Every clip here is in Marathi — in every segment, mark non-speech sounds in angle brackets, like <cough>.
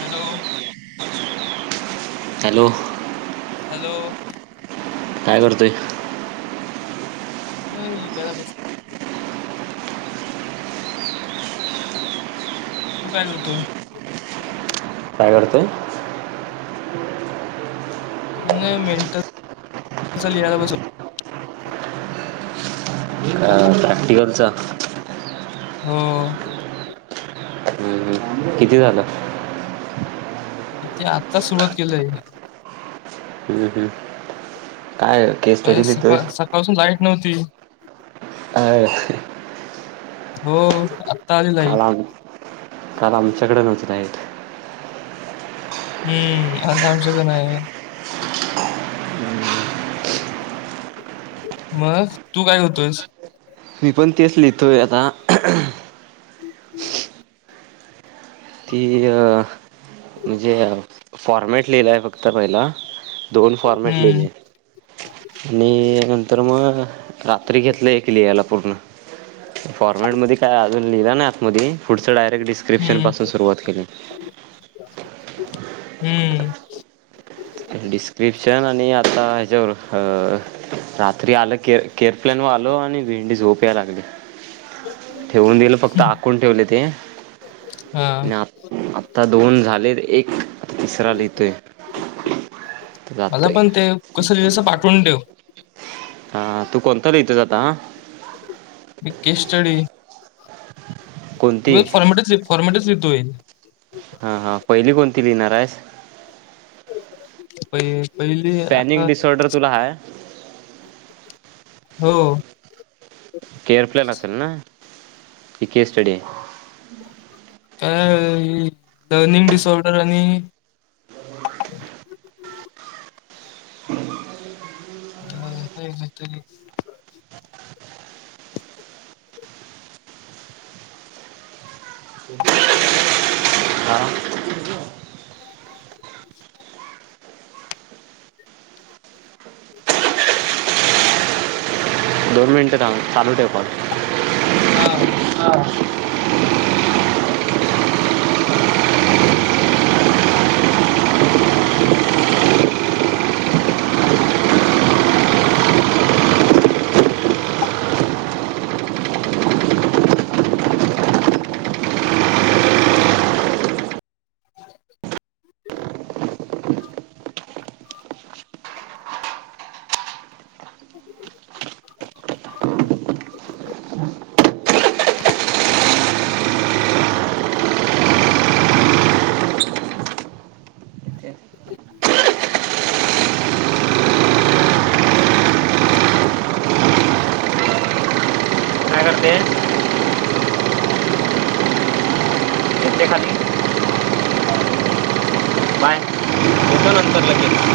हॅलो हॅलो हॅलो काय करतोय? मी जला बस् तू काय करतोय? काय करतोय? मी मींटं <unintelligible> स् लियाल बस् अ प्रॅक्टिकलचं? हो किती झालं? इते आत्ता सुवात केलोय. हम्-हम् काय केस स्टडी लीहतोयस? नवती. अं हो ताअली काल लाईट. आम काल आमच्याकडे नवती लाईट. हम्म, आण् सांगू शक नाही. मस तू काय कतोयस? मी पण तेच लिथोय आता. ती अ म्हणजे फॉर्मेट लिहिलाय फक्त पहिला. दोन फॉर्मेट हम्म लिहिले. आणि नंतर म रात्री घेतलं एक लिहायला पूर्ण. फॉर्मेट मध्ये काय आजून लिहिला नाई आत मधी, पुढचं डाय एक डिस्क्रप्शन हम्म पास् सुरवात केली. हम्म डिस्क्रिप्शन आणि आता ह्याज्याव अ रात्री आलं के केअर प्लॅन वालो आणि भिंडी झोप. प्या लागले. ठेवून दिलं फक्त आकून ठेवले ते, हा नी आत-आता दोन झालेत एक <inaudible> तिसरा लिहितोय मला जातोय. पण ते कसं लिहिलेस पाठवून डेव हा तू कोणता लिहीतोयस आता? वी के स्टडी. कोणती? वीच फॉर्मेटिस, विथ फॉर्मेटिस. लिहितोय. हा-हा पहिली कोणती लिहिणार आहेस? पहि पहिली आता पॅनिक डिसऑर्डर तुला हाय. हो केअर प्लेन असेल ना. इ केे स्टडी आहे. काय ही लर्निंग डिसऑर्डर आणि हा काय नाही तरी हां <inaudible> मिंटं चालू ठेव कॉल. हा <inaudible> <inaudible> काय करते? येते खाली बाय येतो नंतर लगेच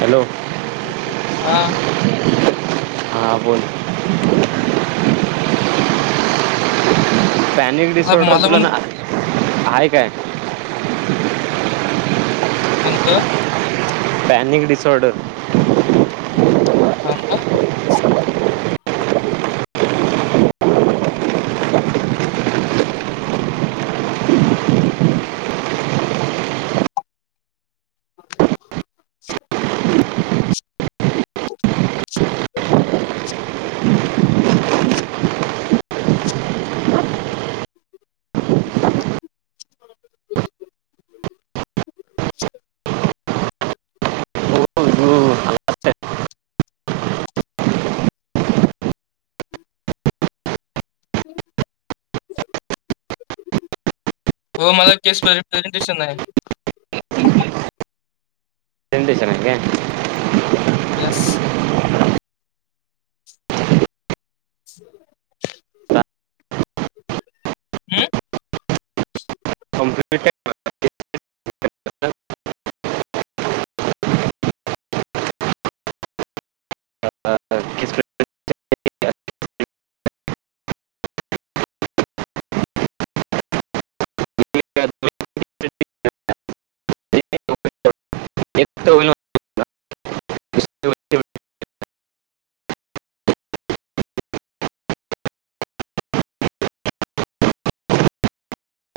हॅलो हा हां बोल अनेक मला डिसऑर्डर मला तुला पण ना हाय काय? कोणतं पॅनिक डिसऑर्डर थांबा <inaudible> <inaudible> <inaudible> <inaudible> हो, तू <inaudible> हो मला केस प्रे प्रेझेंटेशन आहे. सेन्डेशन हाय काय? यस <inaudible> हम्म. कंमप्यूटर <inaudible> <inaudible> <unintelligible> होईल